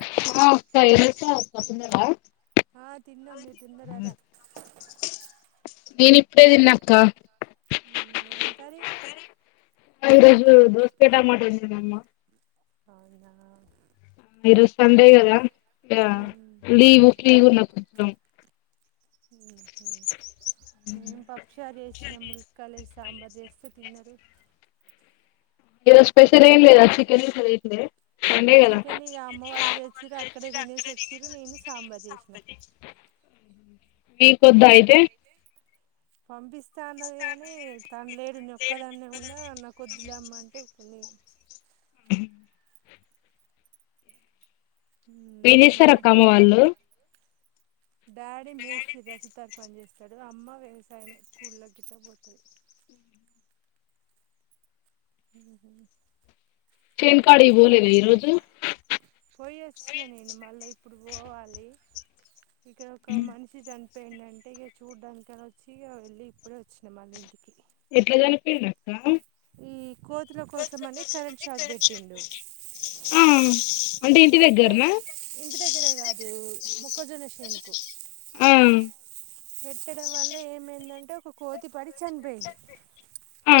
[unintelligible] ఆ తిన్నాం మీరు తిన్నారా రా నేను ఇప్పుడే తిన్నా అక్క ఎమ్ కర్రీ ఈరోజు దోస టమాటో వండింది అమ్మ ఆ ఇంగ ఇది సండే కదా ఇగ మేము లీవ్ ఫ్లీవ్ నాకి ఇష్టం ఉ మేము పప్పుసారు చేసినం మునక్కాయలు వేసి సాంబార్ చేస్తే తిన్నారు ఈ రోజు స్పెషల్ ఏ లేదా చికెన్ గిట్ల తిండ్లే సండే కదా చికెన్ ఇక అమ్మ వాళ్ళు తెచ్చిరు అక్కడే తినేసి వచ్చిరు నేను సాంబార్ చేసిన నీ కొద్దా అయితే పంపిస్తే తన్నది కాని తను లేడు నొక్కదాన్న ఉన్నా నాకొద్దులేమ్మ అంటే కొని ఎం మా చేస్తారు అక్క అమ్మ వాళ్ళు డాడీ మేసిర సుతారు పని చేేస్తాడు అమ్మ వ్యవసాయమే స్కూళ్ గట్లా పోతుంది ఇకు చేను కాడికి బోలేనా ఈరోోజు పోయ వచ్చిన నేను మళ్ళ ఇప్పుడు పోవాలి ఇక్కడ ఒక మనిషి జాన్ పెం అంటే ఇక చూడ్డానికైనా వచ్చి ఇక వెళ్ళి ఇప్పుడే వచ్చినాయి మళ్ళ ఇంటికి ఎట్లా చనిపోయిండు అక్క హు కోతుల కోసం అని కరెంట్ షాక్ పెట్టిండు ఆ అంటే ఇంటి అయితే దగ్గరనా ఇంటి దగ్గరే కాదు మొక్కజొన్న శేనుకు ఆ పెట్టడం వల్ల ఏమైందంటే కోతి పడి చనిపోయింది ఆ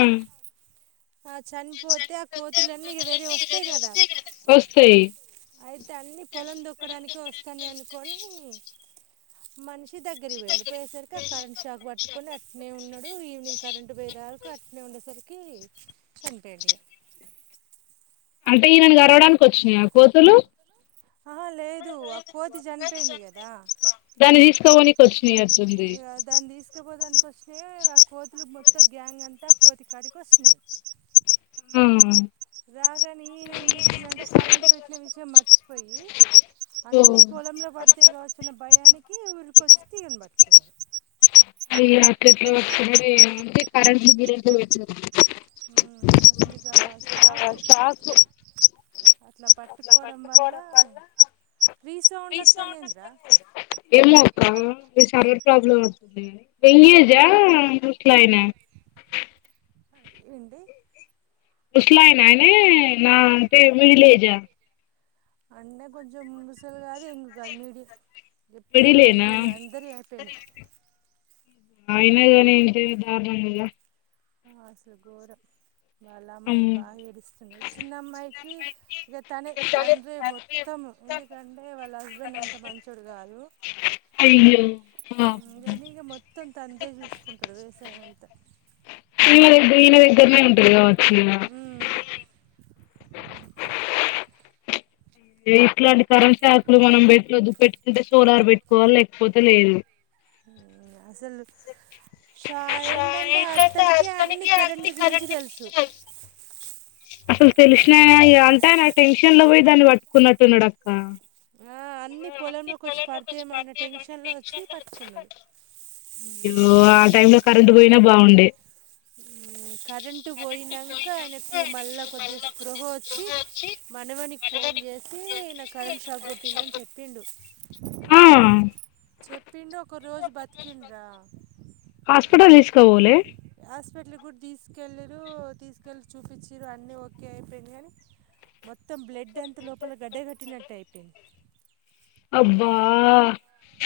ఆ చనిపోతే ఆ కోతులన్నీ ఇక వేరే వస్తాయి కదా వస్తాయి అయితే అన్ని పొలం దొక్కడానికే వస్తాన్నాయి అనుకోని మనుష దగ్గరికి పోయిండు పోయేసరికి ఆ కరెంట్షాక్ పట్టుకొని అట్నే ఉన్నాడు ఈవిెనింగ్ కరెంట్ పోయేదాకా అట్నే ఉండేసరికి చనిపోయిండు ఈగ అంటే ఈయనను గరవడానికి వచ్చినియా కోతులు ఆహా లేదు ఆ కోతి చనిపోయింది కదా దాన్ని తీసుకోపోనికి వచ్చినట్టుంది దాన్ని తీసుకపోధాం ఆ కోతులు మొత్తం గ్యాంగ్ అంతా కోతి కాడికి వస్తునయి ఆ.. రాగాని ఈయనేమ్ చేసిండు అంటే కరెన్ట్ పెట్టిన విషయం మర్చిపోయి ఓ అన్నిీ పొలంలో పడితయిగా వచ్ఛిన భయానికి ఉరికొచ్చి తీగని పట్టుకున్నాడు ఇగా అట్లెట్ల పట్టుకున్నాడు ఏమో ఈ కరెంట్ [unintelligible] ఉమ్, అసలు ఇక షాకు అట్లా పట్టుకోవడం వల్ల రీసౌండ్ వస్తుందేంద్ర ఏమో అక్క సర్వర్ ప్రాబ్లమ్ వత్తది ఎంగేజ్ ఆ రూట్ లైన్ ఆ ఏంటి ముసలాయనానే నా అంటె మిడిలేజ అన్నే కొంచెం ముసలు కాదు యంగు కాదు మిడిలి. పిల్లల మిడిలేనా పెళ్ళిళ్ళు అందరి అయిపోయినాయి అయిన గాని ఎంతైనా పాపం కదా అసలు గోరం వాళ్ళ అమ్మాయిలు అమ్మో బాగా ఏడుస్తున్నారు చిన్న అమ్మాయికి ఇక తనే తండ్రే మొత్తం, ఎందుకంటే వాళ్ళ హస్బెండ్ అంత మంచోడు కాదు. అయ్యో పాపం కానీ ఇక మొత్తం తండ్రే చూసుకుంటాడు వేస్ సెవెంత్ ఈయన దగ్గర ఈయన దగ్గరనే ఉంటుందిగా వచ్చిలా ఇట్లాంటి కరెంట్ షాకులు మనం పెట్టొద్దు పెట్టుకుంటే సోలార్ పెట్టుకోవాలి లేకపోతే లేదు అసలు షా ఏంటంటే అతనికే అన్ని కరెంట్ గురించి తెలుసు అసలు తెలిసిన అంటే నా టెన్షన్ లో పోయి దాన్ని పట్టుకున్నట్టున్నాడక్క ఆ అన్ని పొలంలోకి వచ్చి పడితేమన్న టెన్షన్లో వచ్చి పట్టుకున్నాడు [unintelligible] టైమ్‌లో కరెంట్ పోయినా బాగుండే కరెంటు పోయినాక ఆయనకు మళ్ళా కొద్ది స్పృహ వచ్చి మనవనికి ఫోన్ చేసి ఈయనకు కరెంట్ షాక్ కొట్టిందని చెప్ప ప్పిండు ఆ చెప్పిండు ఒక రోజు బతికిండ్రా హాస్పిటల్ తీస్క బోలే హాస్పిటల్కి కూడా తీసుకెళ్ళిరు తీసుకెళ్ళి చూపించిరు అన్నీ ఓకే అయిపోయింది కానీ మొత్తం బ్లడ్ అంత లోపల గడ్డ కట్టినట్టు అయిపోయింది అబ్బా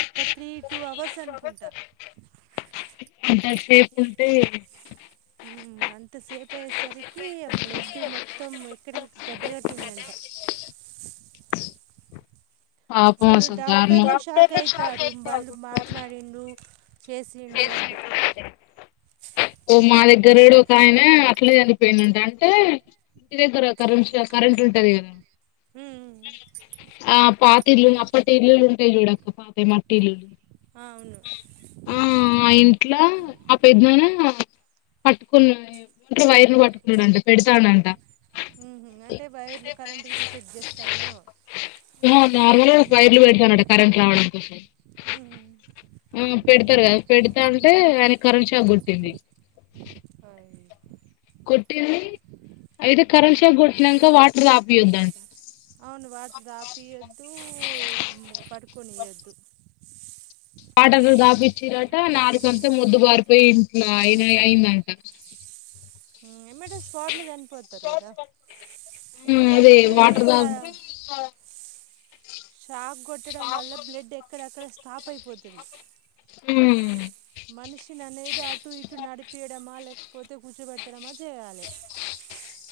ఒక త్రీ టూ అవర్స్ అనుకుంటా ఇంతే అంతసేపు అయ్యేసరికి ఆ బ్లడ్ మొత్తం ఎక్కడికి గడ్డగట్టిందంట పాపం అసలు దారుణం డాక్టర్లే షాక్ అయితారు వాళ్ళు మాట్లాడిండు చేసిండు అంటే ఓ మా దగ్గర ఒక ఆయన అట్లా చనిపోయిందింట అంటే మీ దగ్గర కరె కరెంట్ ఉంటది కదా మ్మ్ ఆ పాత ఇల్లు అప్పటి ఇల్లులు ఉంటాయి చూడక్క పాత మట్టి ఇల్లులు అవును ఆ ఆ ఇంట్లో ఆ ప ఎదునానా పట్టుకున్నా ఇంట వైర్ను పట్టుకున్నాడుంట పెడతానంట మ్మ్ అంటే వైర్లు కరెంట్ ఇట్లా చెక్ చేస్తాండు నార్మల్ ఒక వైర్లు పెడతానట కరెంట్ రావడం కోసం మ్మ్ ఆ పెడతారు కదా పెడతా అంటే ఆన కరెంట్ చా గుట్టింది అ కొట్టింది అయితే కరెంట్ షా కొడిచినక వాటర్ ఆపియద్ంట అవును వాటి తపియద్దు ఒక పటు కుణయదు పాటలు దాపిచ్చరట నాలుగుంతా ముద్దు బారిపోయి ఇంట్లో అయిన అయిందంట ఏమంటే స్పాట్లో చనిపోతారు కదా ఆ, అదే ఎందుకంటే వాటర్ కా తాగితే షాక్ కొట్టడం వల్ల బ్లడ్ ఎక్కడెక్కడ సాప్ అయిపోతుంది మనిషినినేది అటు ఇటు నడిపడ మాలె పోతే గుచ పట్ట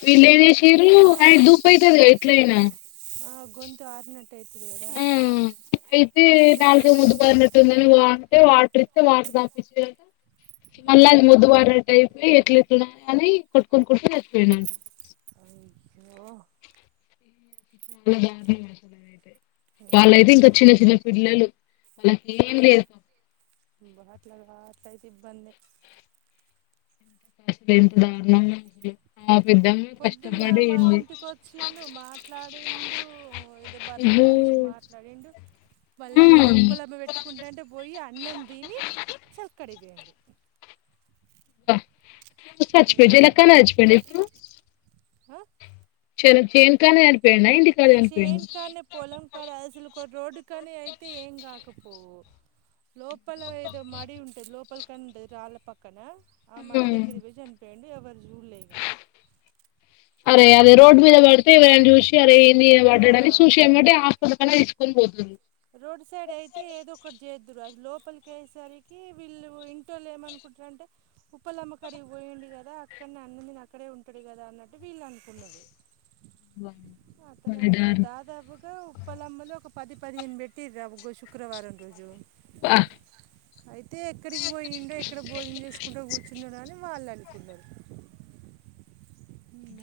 వీళ్ళేం చేషిర్రు కానీ దుప్పైతే వేట్లేనా ఆ గొంతు ఆరినట్ ఉమ్ అయితే నాలుగు మూడు పోరినట్టుందని వో అంటే వాటర్ ఇత్తే వాటర్ దాపి [inaudible] క మళ్ళ అది ఓద్దు [inaudible] టైపోయి ఎట్ల ఎట్లునా అని కొట్టుకొని కొట్టుకొని నచ్చిపోయిండంట అయ్యో [inaudible] అసలవైతే వాళ్ళయితే ఇంకా చిన్న చిన్న పిల్లలు వాళ్లకేం లేదు పాపం బా అట్లాగా అట్లైతే ఇబ్బందే [inaudible] ఆసలు ఇంత దారుణం [inaudible] పొద్దున్న మా ఇంటికి వచ్చిండు మాట్లాడిండు ఏదో బర్ర్ర అయ్యో గురించి మాట్లాడిండు మళ్ళా వేర ఉప్పలబ పెట్టుకుంటంటే పోయి అన్నం దిని చక్కడిపోయిండు వచ్చిపోయిడి చక్కడిపోయిండు ఎలాలక్కన వచ్చిపోయిడిప్పు చె చేను కానీ ఈ చేన్ కానే పొలం కాడ అసలుకో రోడ్డు కానీ అయితే ఏం కాక పోవు లోపల ఏదో మడి ఉంటది లోపల క్కనుంటది రాళ్ల పక్కన ఆ మడి హ్మ్. దగ్గరికి పోయి చనిపోయ్ ది ఎవరు జూడలే ఇక అరే అదే రోడ్ మీద పడితే ఎవరైనా చూసి అరే మీ ఆ పడ్డడని చూసి ఎమ్మటే ఆస్పటల్ కన్నా తీస్ కొన్ బోట్లిన్ రోడ్ సైడ్ అయితే ఏదో ఒకటి చేద్దురు అది లోప్ లోపలికయేసరికి వీళ్ళు ఇంటోళ్ళు ఏమనుకుంటరంటే ఉప్పలమ్మ కాడిగి పోయిండు కదా అక్కడనే అన్నం తిని అక్కడే ఉంటడు కదా అన్నట్టు వీళ్ళనుకున్నరు అతను భలే అట్లా దారుణం దాదాపుగా ఉప్పలమ్మలు ఒక పది పదిహేను పెట్టిర్రా అవుగో శుక్రవారం రోజు అబ్బా అయితే ఎక్కడికి పోయిండో ఎక్కడ భోజనం చేసుకుంటో కూర్చున్నడో అని వాళ్ళనుకున్నరు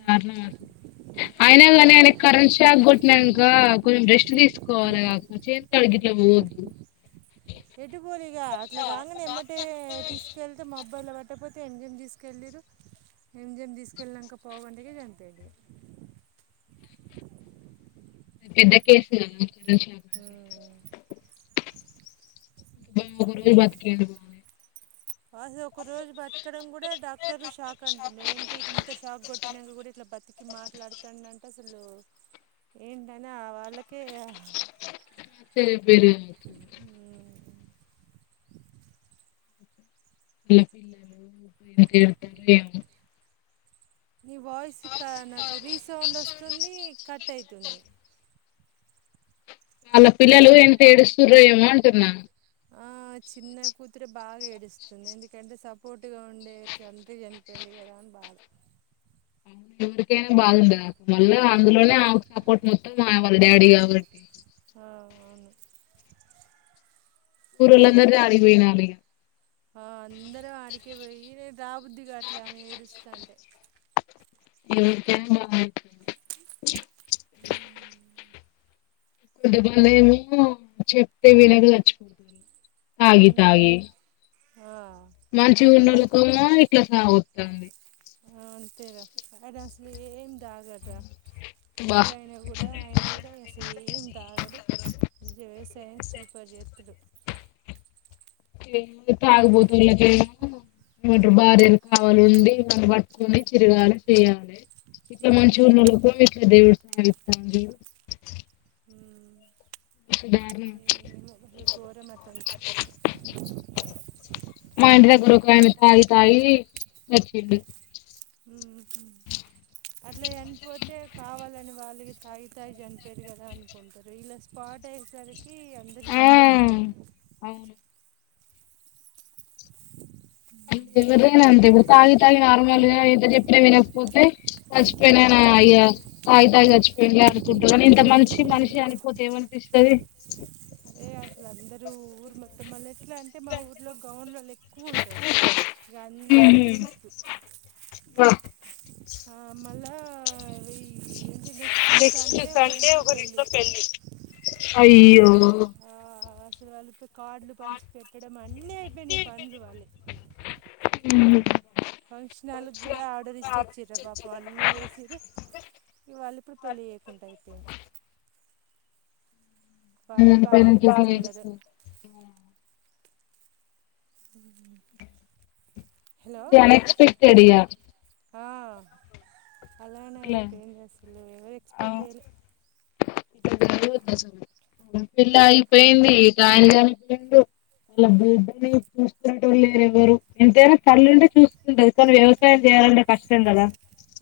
దారుణం అసలు అయినా అసలు గానీ ఘోరం ఆయన కరెంట్ షాక్ కొట్నాంక కొన్ రెస్ట్ చ్చి తీసుకోవాలి కాకపో చేత్త గిట్లా పోవద్దు ఎటు పోలిగా అట్లా కాంగనే ఎమ్మటే తీసుకెళ్తే మబ్ బ్బైల్లో పట్టకపోతే ఎం జి యం తీసుకెళ్లిరు ఎం జి ఎం తీసుకెళ్ళినంక పావు గంటకే చనిపోయిండిగ పెద్ద కేసు [inaudible] ఉమ్. [inaudible] అది ఒక రోజు బతకడం కూడ డాక్టర్ షాక్ అంటనే ఏంటి ఇంత షాక్ కొట్టి పుట్టినక కూడా ఇట్లా బతికి మాట్లాడుతాండంటే అసలు ఏంటని ఆ వాళ్ళకే మ్మ్. [inaudible] మీ పిల్లలు ఎక్కడికెళ్తారో ఏమో నీ వాయిస్ నాకు రీసౌండ్ వస్తుంది కట్ అయితు తుంది వాళ్ళ పిల్లలు ఎంత ఏడుస్తుర్రో ఏమో అంటున్నా చిన్న కూతురే బాగా ఏడుస్తుంది. ఎందుకంటే సపోర్ట్గా ఉండే తండ్రి చనిపోయిండు కదా అని బాధ ఎవరికేనా బాధుండద వాళ్ళు అందులోనే ఆవు సపోర్ట్ మొత్తం ఆవ ళ్ళు డాడీ కాబట్టి ఆ అవును ఊరోళ్ళందరూ జాలిపోయినారిగ ఆ అందరం ఆడికే పోయ్యి రే రాబుద్ది కాట్లే ఆమె ఏడుస్తాంటే [inaudible] [inaudible] చెప్తే వినక సచ్చిపోతుంది తాగి అవును తాగే ఆ మంచి ఉండలు అజ్మల్ [unintelligible] ఇట్లా కాగు అంది ఆ అంతేరా అది అసలు ఏం [unintelligible] బా ముసలు అయినా కూడా ఆయన కూడా ఇగ సేమ్ తాగడు [unintelligible] సూపర్ చేస్త తలు తాగబోతళ్ళకి ఏమో [inaudible] భార్యలు కావాలండి [inaudible] ఇట్ల మంచి [inaudible] దేవుడు [inaudible] మస్తు దారుణం గోరమతంత మా ఇంటి దగ్గర ఒకాయన తాగి తాగి సచ్చిపోయిండు ఉ అట్ల చనిపోతే కావాలని వాళ్ళకి తాగి తాగి చనిపోయారు కదా అనుకుంటారు ఇలా స్పాట్ అయ్యేసరికి ఈ అందరికి ఆ బాధ అవును ఎవరిరైనా అంతే ఇప్పుడు తాగి తాగి నార్మల్గా ఎంత చెప్పిన వినకపోతే సచ్చిపోయినాడ అయ్యా తాగి తాగి చచ్చిపోయి అడుకుంటురీ ఇంత మంచి మనిషి అనిపోతే ఏమనిపిస్తుంది అందరు ఊరు మొత్తం మళ్ళ ఎట్లా అంటే మా ఊర్లో గౌండ్ల ఉహు. వా, [inaudible] నెక్స్ట్ సండే ఒకరింట్లో పెళ్లి ఓ అసలు వాళ్ళ ఇద్దరు కాడ్ల పంచి పెట్టడం అన్నీ అయిపోయినాయి పనులు వాళ్ళే ఉమ్ ఫంక్షనాలకి కూడా ఆర్డర్ ఇచ్చొచ్చరా పాప అన్నీ చేసిరు ఇవాళ ఇప్పుడు పెళ్ళి చేయకుండా అయిపోయింది వాళ్ళు బాగా ఏడుస్తున్నారు [unintelligible] ఉమ్ ఇ అన్ ఎక్స్పెక్టెడ్ యా ఆ అలానే అయితే [inaudible] పిల్ల అయిపోయింది కాని [inaudible] ఎంతైనా తల్లింటే చూస్తుంటారు కానీ వ్యవసాయం చేయాలంటే కష్టం కదా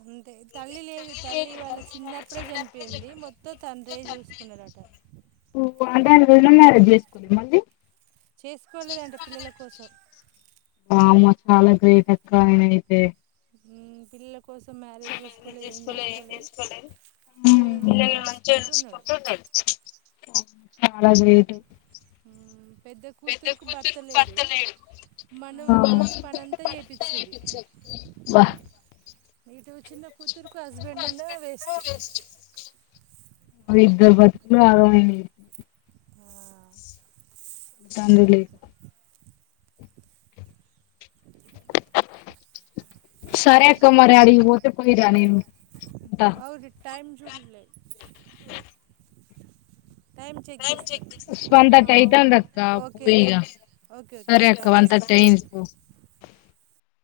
అంతే తల్లి లేదు తల్లి వాళ్ళ చిన్నప్పుడే చనిపోయింది మొత్తం తండ్రే చూసుకున్నాడట అంటే రెండో మ్యారేజ్ చేసుకోవలే మళ్ళీ చేసుకోలేదండి పిల్లల కోసం వామ్మే చాలా గ్రేట్ అక్క ఆయన అయితే ఉమ్ పిల్ల చేసుకోలే ఏం చేసుకోలే పిల్లల్ని పిల్ల మంచిగా చూసుకుంటున్నాడు ఎంచుకుంటూ అళ చేయదు పెద్ద కూతురుకు బర్తలేడు మనవనితోటి పనంతా చేపచ్చేది బా ను చిన్న కూతురుకు హస్బెండ్ ఉన్న వేస్ట్ ర్బతిలో ఆ చందు లే సారే అక్క మరి అడకి పోతే పెళ్లి రానీ అవుట్ టైమ్ జుల్లేె వన్ తట్టి అయితాంద అక్క ఓకేరా పోయిగా ఓకే ఓకే సరే అక్క కట్ వన్ తట్టి చేస్తున్నా అయింది పో